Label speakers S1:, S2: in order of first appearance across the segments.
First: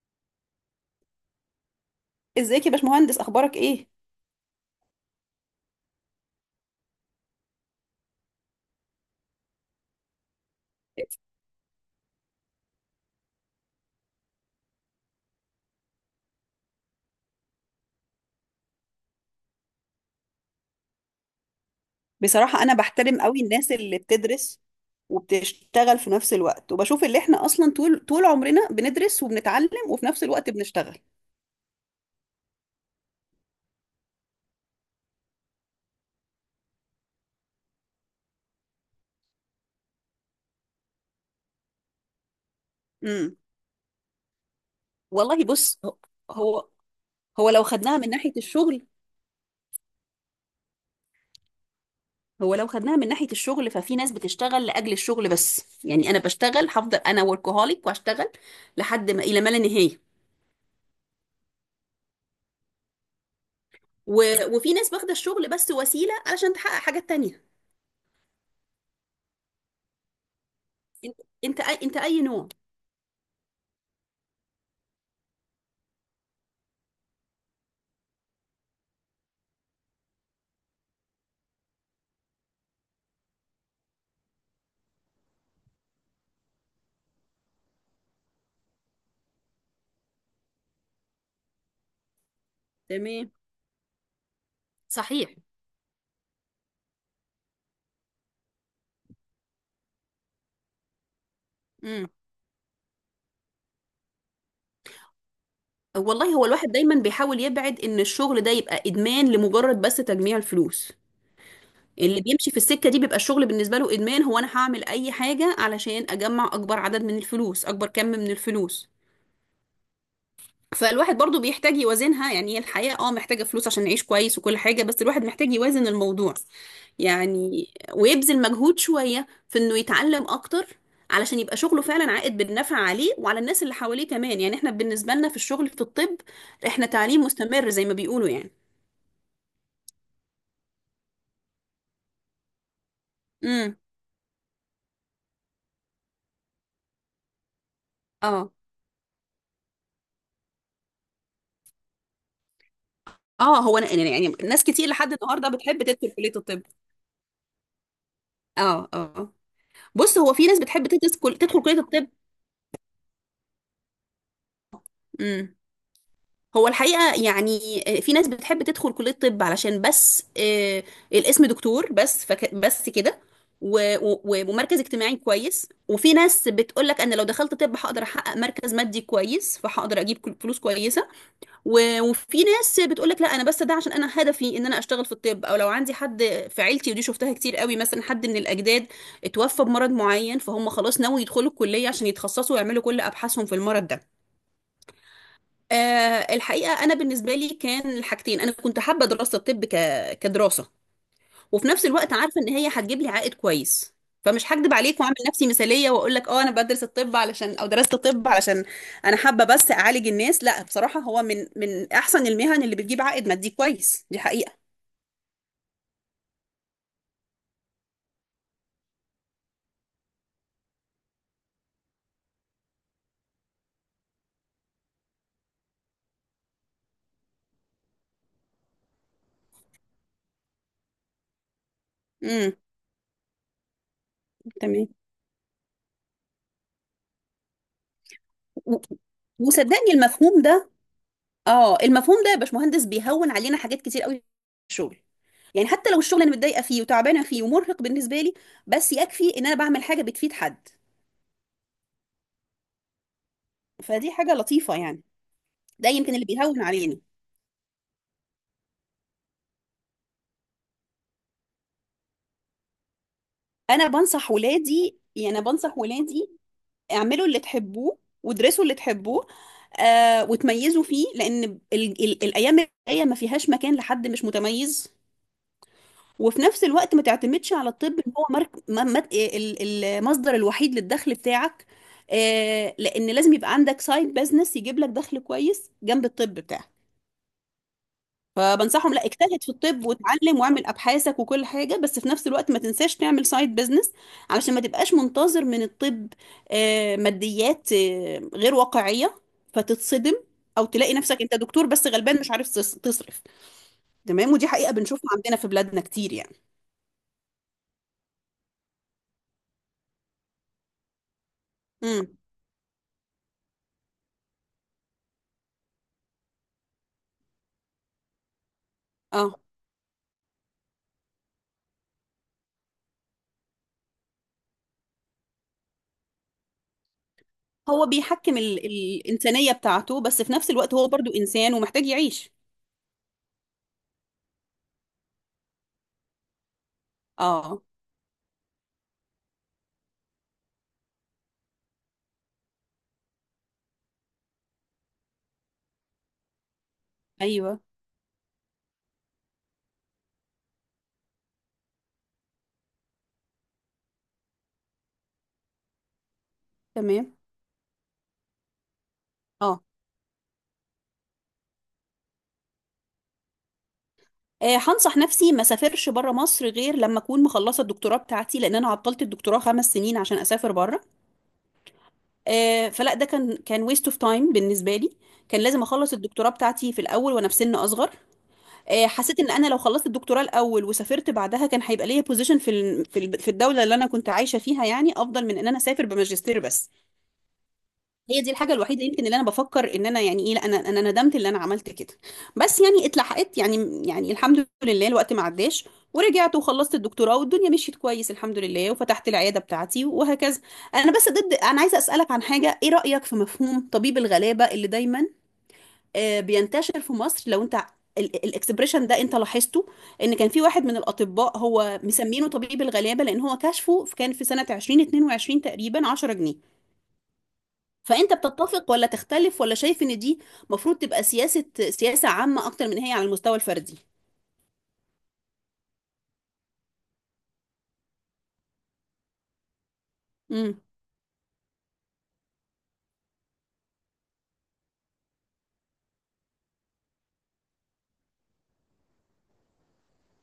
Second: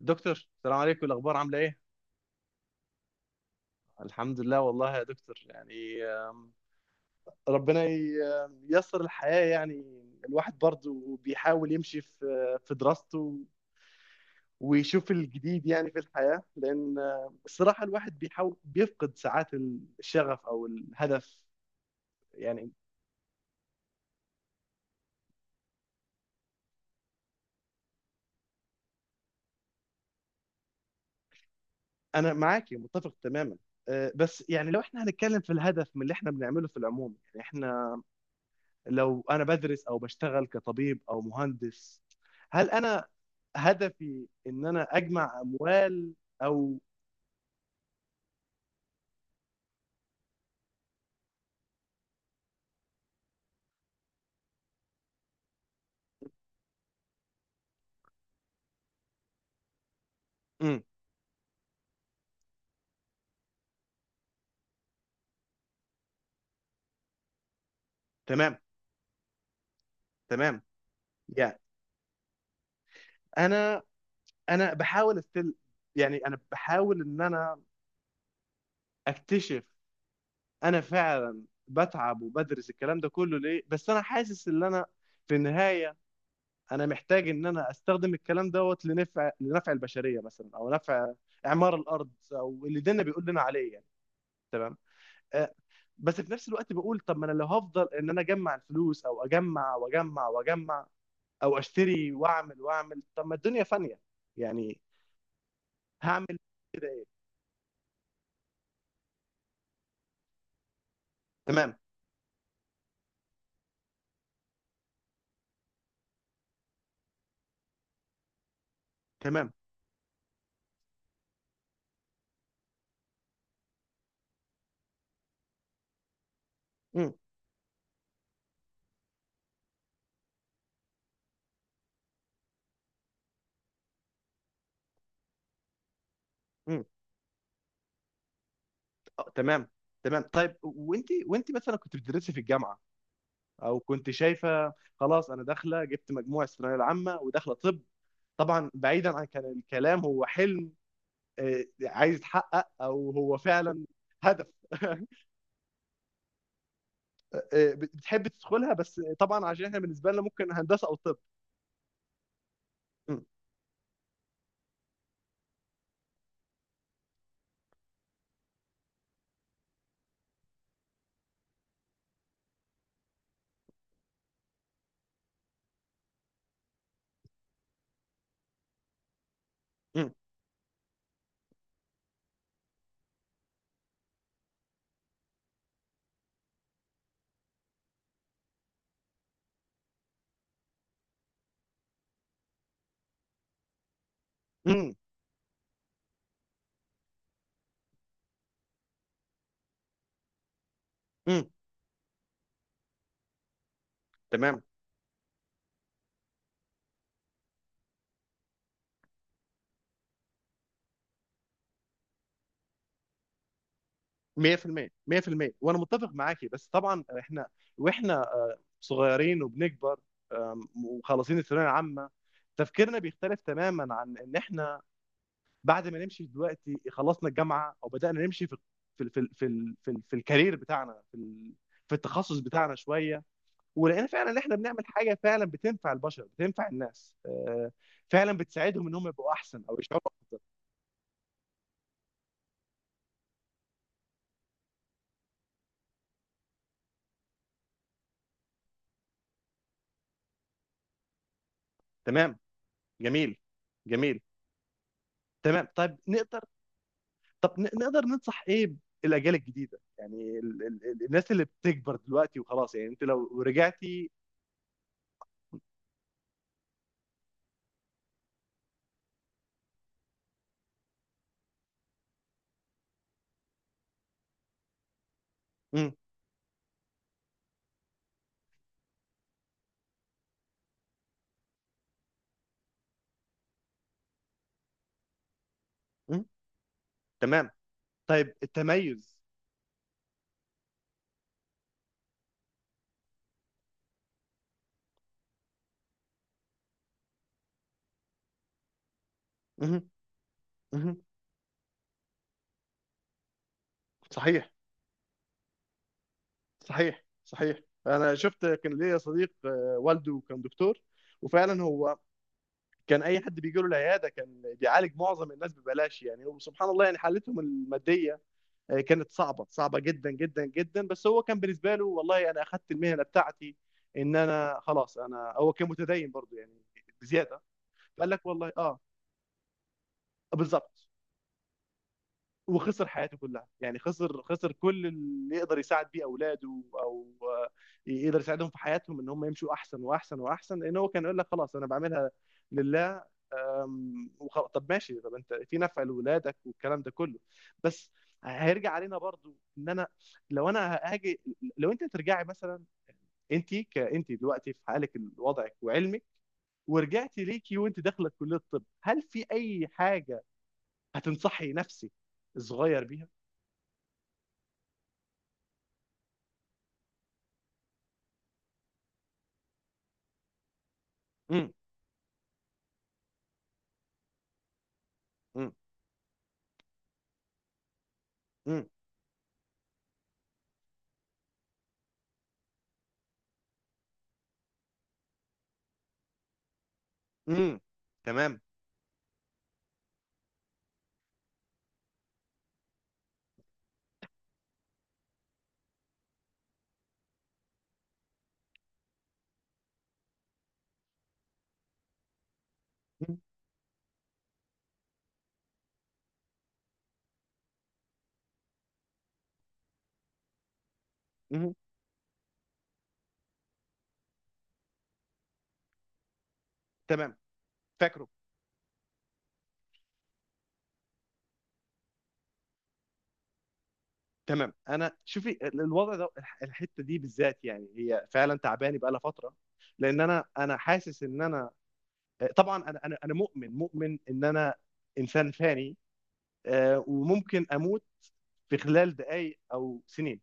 S1: دكتور، السلام عليكم. الاخبار عامله ايه؟
S2: ازيك يا باشمهندس؟ اخبارك ايه؟
S1: الحمد لله والله يا دكتور، يعني ربنا ي- آم، ييسر الحياه يعني. الواحد برضو بيحاول يمشي في دراسته ويشوف الجديد يعني في الحياه، لان الصراحه الواحد بيحاول بيفقد ساعات الشغف او الهدف.
S2: بصراحه
S1: يعني
S2: انا بحترم قوي الناس اللي بتدرس وبتشتغل في نفس الوقت، وبشوف اللي احنا اصلا طول طول عمرنا بندرس وبنتعلم وفي نفس الوقت بنشتغل.
S1: انا معاكي متفق تماما. بس يعني لو احنا هنتكلم في الهدف من اللي احنا بنعمله في العموم، يعني احنا لو انا بدرس او بشتغل كطبيب او مهندس، هل انا
S2: امم.
S1: هدفي ان انا اجمع
S2: والله، بص،
S1: اموال
S2: هو
S1: او
S2: هو لو خدناها من ناحيه الشغل ففي ناس بتشتغل لاجل الشغل بس، يعني انا بشتغل، هفضل انا وركهوليك واشتغل لحد ما الى ما لا نهايه.
S1: امم
S2: وفي ناس واخده الشغل بس وسيله علشان تحقق حاجات تانية.
S1: تمام تمام.
S2: انت
S1: يعني
S2: انت اي نوع؟
S1: انا انا بحاول استل، يعني انا بحاول ان انا اكتشف. انا فعلا بتعب وبدرس الكلام ده كله ليه، بس انا حاسس ان انا في النهاية انا محتاج ان انا استخدم الكلام دوت لنفع البشرية مثلا، او نفع اعمار الارض، او اللي ديننا بيقول
S2: تمام.
S1: لنا عليه يعني. تمام.
S2: صحيح.
S1: آه، بس في نفس الوقت بقول طب ما انا لو هفضل ان انا اجمع الفلوس او اجمع واجمع واجمع او
S2: امم.
S1: اشتري واعمل واعمل، طب ما الدنيا فانية. يعني هعمل
S2: والله، هو الواحد
S1: كده
S2: دايما
S1: ايه؟
S2: بيحاول يبعد ان الشغل ده يبقى ادمان لمجرد بس تجميع الفلوس.
S1: تمام
S2: اللي بيمشي في السكة دي بيبقى الشغل بالنسبة له ادمان، هو انا هعمل اي حاجة علشان اجمع اكبر عدد من الفلوس، اكبر كم من الفلوس.
S1: تمام.
S2: فالواحد برضو بيحتاج يوازنها، يعني هي الحياة محتاجة فلوس عشان نعيش كويس وكل حاجة، بس الواحد محتاج يوازن الموضوع
S1: امم
S2: يعني. ويبذل مجهود شوية في انه يتعلم اكتر، علشان يبقى شغله فعلا عائد بالنفع عليه وعلى الناس اللي حواليه كمان. يعني احنا بالنسبة لنا في الشغل في الطب
S1: امم
S2: احنا تعليم مستمر زي ما بيقولوا يعني.
S1: تمام. تمام، طيب وانت، وانت مثلا كنت بتدرسي في الجامعة،
S2: امم.
S1: او كنت شايفة خلاص انا داخلة، جبت مجموع الثانوية العامة وداخلة طب؟
S2: اه،
S1: طبعا بعيدا عن كان الكلام هو حلم عايز يتحقق، او هو
S2: اه، هو
S1: فعلا
S2: أنا، يعني
S1: هدف.
S2: ناس كتير لحد النهارده بتحب تدخل كلية الطب.
S1: بتحب تدخلها،
S2: اه،
S1: بس
S2: اه،
S1: طبعا عشان احنا بالنسبه
S2: بص،
S1: لنا
S2: هو في
S1: ممكن
S2: ناس بتحب
S1: هندسه او طب.
S2: تدخل كلية الطب.
S1: مم،
S2: امم. هو الحقيقة يعني في ناس بتحب تدخل كلية طب علشان بس الاسم دكتور بس، فك بس كده. و- و- ومركز اجتماعي كويس. وفي ناس بتقول لك انا لو دخلت طب هقدر احقق مركز مادي كويس، فهقدر
S1: مم،
S2: اجيب فلوس كويسة. وفي ناس بتقول لك لا، انا بس ده عشان انا هدفي ان انا اشتغل في الطب، او لو عندي حد في عيلتي، ودي شفتها كتير قوي، مثلا حد من الاجداد اتوفى بمرض معين، فهم خلاص ناوي يدخلوا الكلية عشان يتخصصوا ويعملوا كل ابحاثهم في المرض ده.
S1: مم،
S2: الحقيقة أنا بالنسبة لي كان الحاجتين، أنا كنت حابة دراسة الطب كدراسة،
S1: مم،
S2: وفي نفس الوقت عارفة إن هي هتجيب لي عائد كويس. فمش
S1: تمام.
S2: هكدب عليك وأعمل نفسي مثالية وأقول لك أنا بدرس الطب علشان، أو درست الطب علشان أنا حابة بس أعالج الناس. لا، بصراحة هو من أحسن المهن اللي بتجيب عائد مادي كويس، دي حقيقة.
S1: 100% 100% وانا متفق معاكي، بس طبعا احنا، واحنا صغيرين وبنكبر، وخلصين الثانويه العامه، تفكيرنا بيختلف تماما عن ان احنا بعد ما نمشي دلوقتي، خلصنا الجامعه او بدانا نمشي في في الكارير بتاعنا في في التخصص
S2: امم.
S1: بتاعنا شويه، ولقينا فعلا ان احنا بنعمل
S2: تمام.
S1: حاجه فعلا بتنفع البشر، بتنفع الناس، فعلا
S2: و-
S1: بتساعدهم ان هم يبقوا احسن او
S2: وصدقني
S1: يشعروا افضل.
S2: المفهوم ده، اه المفهوم ده يا باشمهندس بيهون علينا حاجات كتير قوي في الشغل. يعني حتى لو الشغل انا متضايقه فيه وتعبانه فيه ومرهق بالنسبه لي، بس يكفي ان انا بعمل حاجه بتفيد حد.
S1: تمام. جميل.
S2: فدي
S1: جميل.
S2: حاجه لطيفه يعني.
S1: تمام،
S2: ده
S1: طيب
S2: يمكن اللي
S1: نقدر،
S2: بيهون عليني.
S1: طب نقدر ننصح ايه الاجيال الجديده؟ يعني الناس اللي بتكبر دلوقتي وخلاص، يعني انت لو
S2: انا
S1: رجعتي.
S2: بنصح ولادي، يعني انا بنصح ولادي: اعملوا اللي تحبوه وادرسوا اللي تحبوه وتميزوا فيه، لان ال ال الايام الجايه ما فيهاش مكان لحد مش متميز.
S1: مم.
S2: وفي نفس الوقت ما تعتمدش على الطب ان هو مرك... ما- ما- إيه، ال- المصدر الوحيد للدخل بتاعك. لان لازم يبقى عندك سايد بزنس يجيب لك دخل كويس جنب
S1: مم.
S2: الطب بتاعك.
S1: تمام. طيب
S2: فبنصحهم لا،
S1: التميز.
S2: اجتهد في الطب واتعلم واعمل ابحاثك وكل حاجه، بس في نفس الوقت ما تنساش تعمل سايد بزنس علشان ما تبقاش منتظر من الطب ماديات غير واقعيه
S1: مم.
S2: فتتصدم، او تلاقي
S1: مم.
S2: نفسك انت دكتور بس غلبان مش عارف تصرف. تمام، ودي
S1: صحيح.
S2: حقيقه بنشوفها عندنا في بلادنا كتير يعني.
S1: صحيح صحيح. انا شفت، كان ليا صديق والده كان دكتور، وفعلا هو
S2: امم.
S1: كان اي حد بيجي له العياده كان بيعالج معظم الناس ببلاش، يعني وسبحان الله يعني حالتهم الماديه كانت
S2: اه،
S1: صعبه، صعبه جدا جدا جدا. بس هو كان بالنسبه له، والله انا اخذت المهنه بتاعتي ان انا خلاص، انا هو كان متدين برضه يعني بزياده.
S2: هو
S1: قال لك
S2: بيحكم
S1: والله
S2: ال...
S1: اه،
S2: الإنسانية بتاعته بس في نفس
S1: بالظبط.
S2: الوقت هو برضو إنسان ومحتاج يعيش.
S1: وخسر حياته كلها، يعني خسر، خسر كل اللي يقدر يساعد بيه اولاده او
S2: اه.
S1: يقدر يساعدهم في حياتهم، ان هم يمشوا احسن واحسن واحسن، لان هو كان يقول لك خلاص انا بعملها لله. طب ماشي، طب انت في نفع لولادك والكلام ده كله،
S2: ايوه.
S1: بس هيرجع علينا برضو ان انا لو انا هاجي. لو انت ترجعي مثلا، انت كانت دلوقتي في حالك، وضعك وعلمك،
S2: تمام.
S1: ورجعتي ليكي وانت داخله كليه الطب، هل في
S2: اه.
S1: اي حاجه هتنصحي نفسك الصغير بيها؟
S2: هنصح نفسي ما سافرش بره مصر غير لما اكون مخلصه الدكتوراه بتاعتي، لان انا عطلت الدكتوراه 5 سنين عشان اسافر بره.
S1: امم.
S2: فلا، ده كان ويست اوف تايم بالنسبه لي، كان
S1: امم.
S2: لازم اخلص الدكتوراه بتاعتي في الاول وانا في سن اصغر. حسيت ان انا لو خلصت الدكتوراه الاول وسافرت بعدها كان هيبقى ليا بوزيشن في الدوله اللي انا كنت عايشه فيها، يعني افضل من ان انا اسافر بماجستير بس.
S1: امم.
S2: هي دي
S1: تمام.
S2: الحاجة الوحيدة يمكن اللي انا بفكر ان انا، يعني ايه، لا، انا ندمت اللي انا عملت كده، بس يعني اتلحقت، يعني الحمد لله الوقت ما عداش، ورجعت وخلصت الدكتوراه والدنيا مشيت كويس الحمد لله، وفتحت العيادة بتاعتي وهكذا. انا بس ضد، انا عايزة اسألك عن حاجة: ايه رأيك
S1: مم.
S2: في مفهوم طبيب الغلابة اللي دايما بينتشر في مصر؟ لو انت الاكسبريشن ده انت لاحظته، ان كان في واحد من الاطباء
S1: مم.
S2: هو مسمينه طبيب الغلابه لان هو كشفه كان في سنه 2022 تقريبا 10 جنيه.
S1: تمام، فاكره.
S2: فانت بتتفق ولا تختلف، ولا شايف ان دي مفروض تبقى سياسة عامة اكتر من هي على المستوى الفردي؟
S1: تمام. انا شوفي الوضع ده، الحته دي بالذات، يعني هي فعلا تعباني بقى لها فتره، لان انا
S2: امم.
S1: حاسس ان انا طبعا انا مؤمن، مؤمن ان انا انسان فاني، وممكن اموت في خلال دقائق او سنين.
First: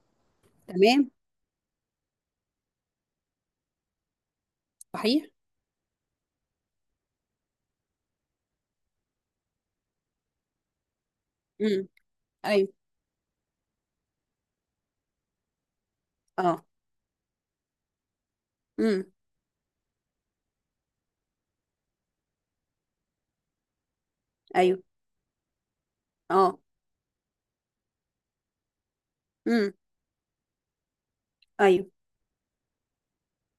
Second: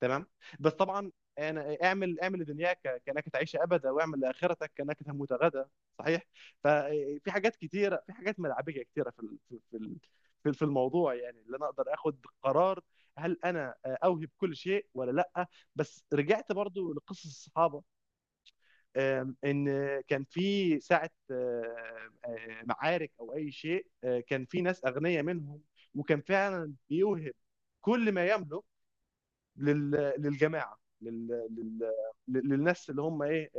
S1: تمام. بس
S2: تمام.
S1: طبعا، انا اعمل، اعمل لدنياك كانك تعيش ابدا واعمل لاخرتك كانك
S2: صحيح.
S1: تموت غدا. صحيح. ففي حاجات كتيره، في حاجات ملعبيه كتيره في الموضوع، يعني اللي انا
S2: امم.
S1: اقدر اخد
S2: ايوه.
S1: قرار هل انا اوهب كل شيء ولا لا؟ بس رجعت
S2: اه.
S1: برضو لقصص الصحابه
S2: امم.
S1: ان كان في ساعه معارك او اي شيء، كان في
S2: ايوه.
S1: ناس اغنياء منهم، وكان
S2: اه.
S1: فعلا بيوهب كل ما يملك
S2: امم.
S1: لل... للجماعه،
S2: ايوه.
S1: للناس اللي هم ايه،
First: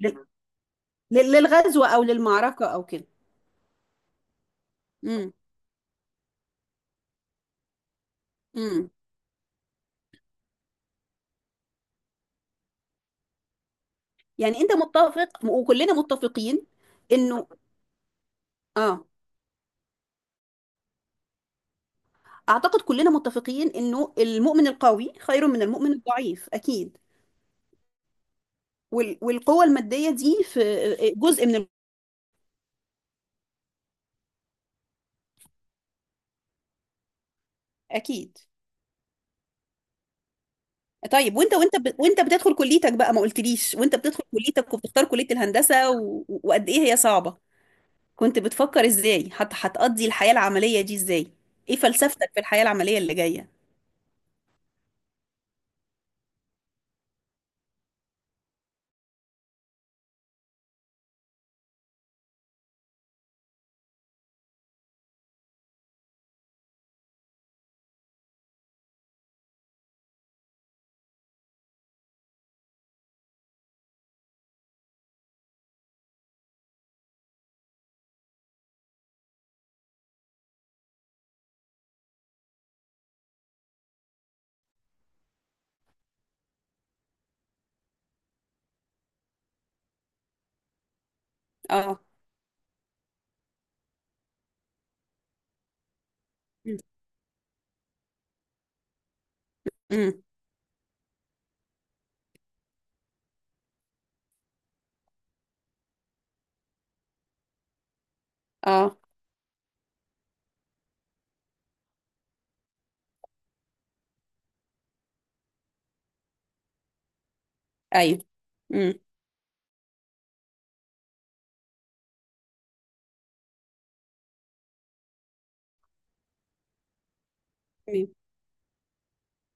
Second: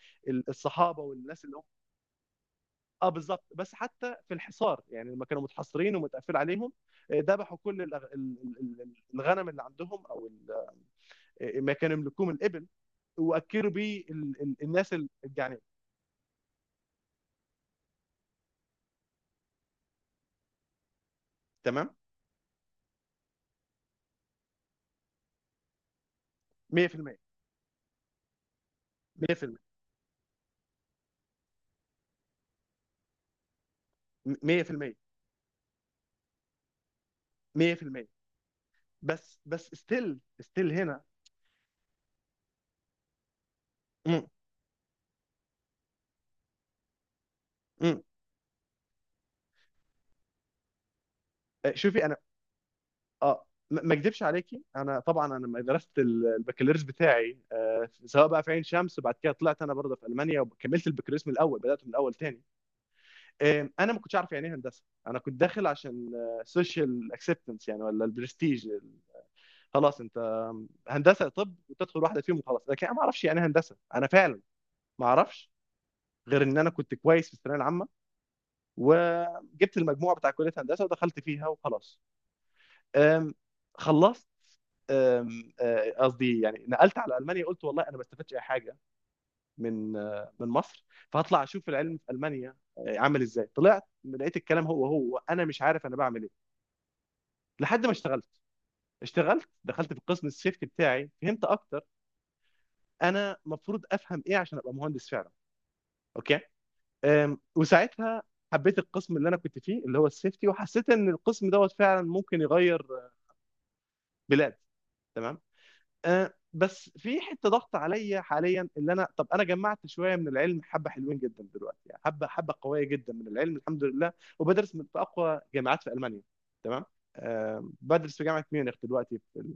S2: لل-
S1: الصحابه
S2: لل-
S1: والناس اللي هم.
S2: للغزو او للمعركة او كده.
S1: اه بالظبط، بس حتى في الحصار، يعني لما
S2: امم.
S1: كانوا متحصرين ومتقفل عليهم، ذبحوا كل
S2: امم.
S1: الغنم اللي عندهم، او ما كانوا يملكوه من الابل، واكلوا بيه
S2: يعني انت
S1: الناس
S2: متفق
S1: الجعانين.
S2: وكلنا متفقين انه اه
S1: تمام.
S2: اعتقد كلنا متفقين انه المؤمن القوي خير من المؤمن الضعيف اكيد.
S1: 100%
S2: وال-
S1: 100%
S2: والقوة المادية دي في جزء من
S1: 100% 100%
S2: اكيد.
S1: بس بس ستيل ستيل هنا.
S2: طيب، وانت بتدخل كليتك بقى، ما قلتليش وانت بتدخل
S1: مم.
S2: كليتك وبتختار كلية الهندسة وقد ايه هي صعبة؟
S1: مم.
S2: كنت بتفكر ازاي هتقضي الحياة العملية دي ازاي؟ ايه
S1: شوفي انا،
S2: فلسفتك في الحياة العملية اللي
S1: اه
S2: جاية؟
S1: ما اكدبش عليكي. انا طبعا انا لما درست البكالوريوس بتاعي، سواء بقى في عين شمس، بعد كده طلعت انا برضه في المانيا وكملت البكالوريوس من الاول، بدات من الاول تاني. انا ما كنتش عارف يعني ايه هندسه، انا كنت داخل عشان سوشيال اكسبتنس يعني، ولا البرستيج خلاص انت هندسه طب وتدخل واحده فيهم وخلاص، لكن انا ما اعرفش يعني إيه هندسه، انا فعلا ما اعرفش غير ان انا كنت كويس في الثانويه العامه وجبت المجموع بتاع كليه هندسه ودخلت فيها وخلاص. آم، خلصت قصدي يعني نقلت على المانيا، قلت والله انا ما استفدتش اي حاجه من من مصر، فهطلع اشوف العلم
S2: اه.
S1: في المانيا عامل ازاي. طلعت لقيت الكلام هو انا مش عارف انا بعمل ايه،
S2: امم.
S1: لحد ما اشتغلت. اشتغلت دخلت في
S2: امم.
S1: قسم السيفتي بتاعي، فهمت اكتر انا المفروض افهم ايه عشان ابقى مهندس فعلا. اوكي. وساعتها حبيت
S2: اه.
S1: القسم اللي انا كنت فيه، اللي هو السيفتي، وحسيت ان القسم دوت فعلا ممكن يغير بلاد. تمام. بس في حته ضغط
S2: ايوه.
S1: عليا حاليا، اللي
S2: امم.
S1: انا طب انا جمعت شويه من العلم، حبه حلوين جدا دلوقتي، يعني حبه، حبه قويه جدا من العلم الحمد لله، وبدرس من في اقوى جامعات في المانيا. تمام.
S2: تمام.
S1: بدرس في جامعه ميونخ دلوقتي في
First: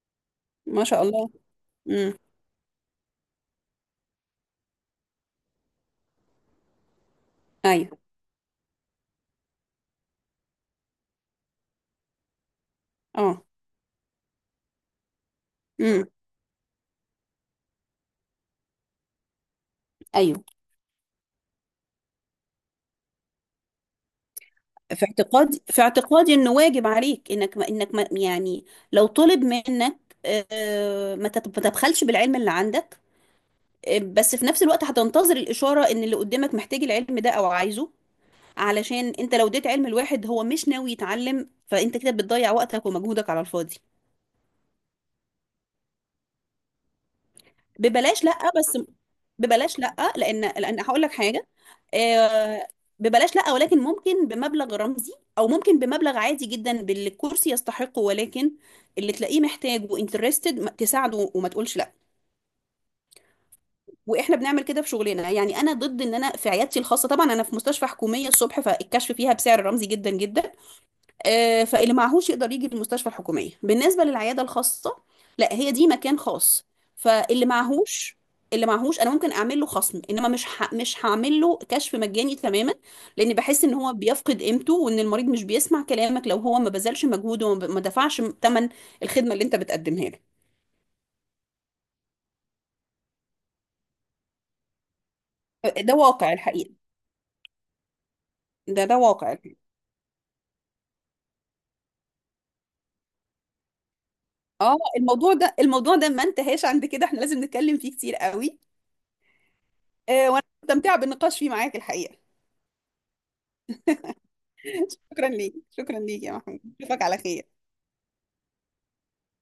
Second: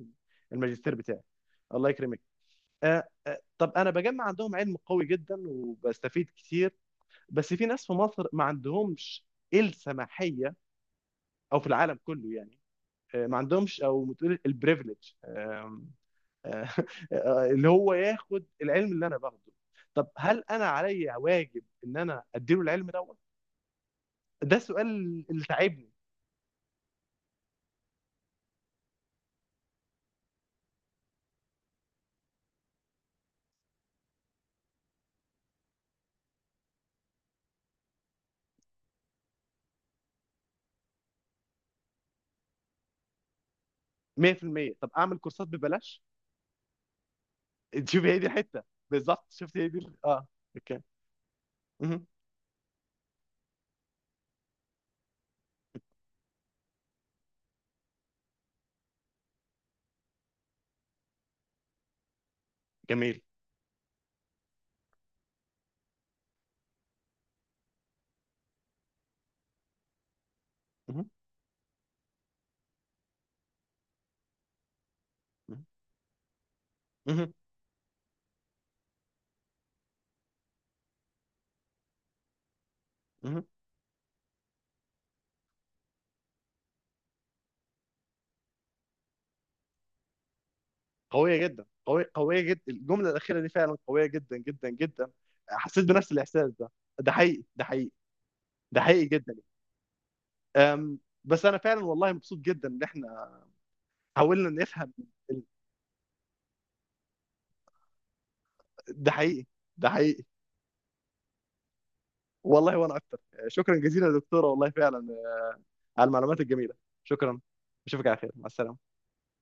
S2: ما
S1: الماجستير
S2: شاء
S1: بتاعي.
S2: الله.
S1: الله
S2: امم.
S1: يكرمك. طب انا بجمع عندهم علم قوي جدا وبستفيد كتير، بس في ناس في
S2: ايوه.
S1: مصر ما عندهمش السماحيه، او في العالم كله يعني ما
S2: اه.
S1: عندهمش، او بتقول البريفليج،
S2: امم.
S1: اللي هو ياخد العلم اللي انا باخده. طب هل
S2: ايوه.
S1: انا عليا واجب ان انا اديله العلم دوت؟ ده سؤال
S2: في
S1: اللي
S2: اعتقادي، في
S1: تعبني.
S2: اعتقادي انه واجب عليك، انك ما يعني، لو طلب منك ما تبخلش بالعلم اللي عندك. بس في نفس الوقت هتنتظر الإشارة إن اللي قدامك محتاج العلم ده أو عايزه، علشان أنت لو اديت علم لواحد هو مش ناوي يتعلم فأنت كده بتضيع وقتك ومجهودك على الفاضي.
S1: 100% طب اعمل كورسات ببلاش؟ شوف هي
S2: ببلاش؟
S1: دي
S2: لأ،
S1: الحته،
S2: بس.
S1: بالظبط، شفت هي دي
S2: ببلاش لأ،
S1: اه.
S2: لأن
S1: اوكي.
S2: لأن هقول لك حاجة.
S1: مهم.
S2: آه، ببلاش لأ، ولكن ممكن بمبلغ رمزي، أو ممكن بمبلغ عادي جدا باللي الكورس يستحقه، ولكن اللي تلاقيه محتاج وانترستد تساعده وما تقولش لأ.
S1: جميل.
S2: واحنا بنعمل كده في شغلنا، يعني انا ضد ان انا في عيادتي الخاصه، طبعا انا في مستشفى حكوميه الصبح فالكشف فيها بسعر رمزي جدا جدا.
S1: مهم.
S2: فاللي معهوش يقدر يجي المستشفى الحكوميه، بالنسبه للعياده الخاصه لا،
S1: مهم.
S2: هي دي مكان خاص.
S1: مهم.
S2: فاللي معهوش انا ممكن اعمل له خصم، انما مش هعمل له كشف مجاني تماما، لان
S1: مهم.
S2: بحس ان هو بيفقد قيمته، وان المريض مش بيسمع كلامك لو هو ما بذلش مجهود وما ب- ما دفعش ثمن الخدمه اللي انت بتقدمها له.
S1: قويه جدا، قويه، قويه جدا، الجمله الاخيره دي فعلا قويه جدا جدا جدا. حسيت
S2: ده
S1: بنفس
S2: واقع
S1: الاحساس ده.
S2: الحقيقه،
S1: ده حقيقي. ده حقيقي. ده
S2: ده
S1: حقيقي
S2: واقع.
S1: جدا. أم، بس انا فعلا والله مبسوط جدا ان احنا حاولنا
S2: اه،
S1: نفهم.
S2: الموضوع ده ما انتهاش عند كده، احنا لازم نتكلم فيه كتير قوي.
S1: ده حقيقي. ده حقيقي.
S2: وانا مستمتعه بالنقاش فيه معاك الحقيقه.
S1: والله وانا اكتر. شكرا جزيلا يا دكتوره، والله فعلا
S2: شكرا ليك، شكرا
S1: على
S2: ليك يا
S1: المعلومات
S2: محمود،
S1: الجميله.
S2: اشوفك على
S1: شكرا.
S2: خير.
S1: اشوفك على خير، مع السلامه.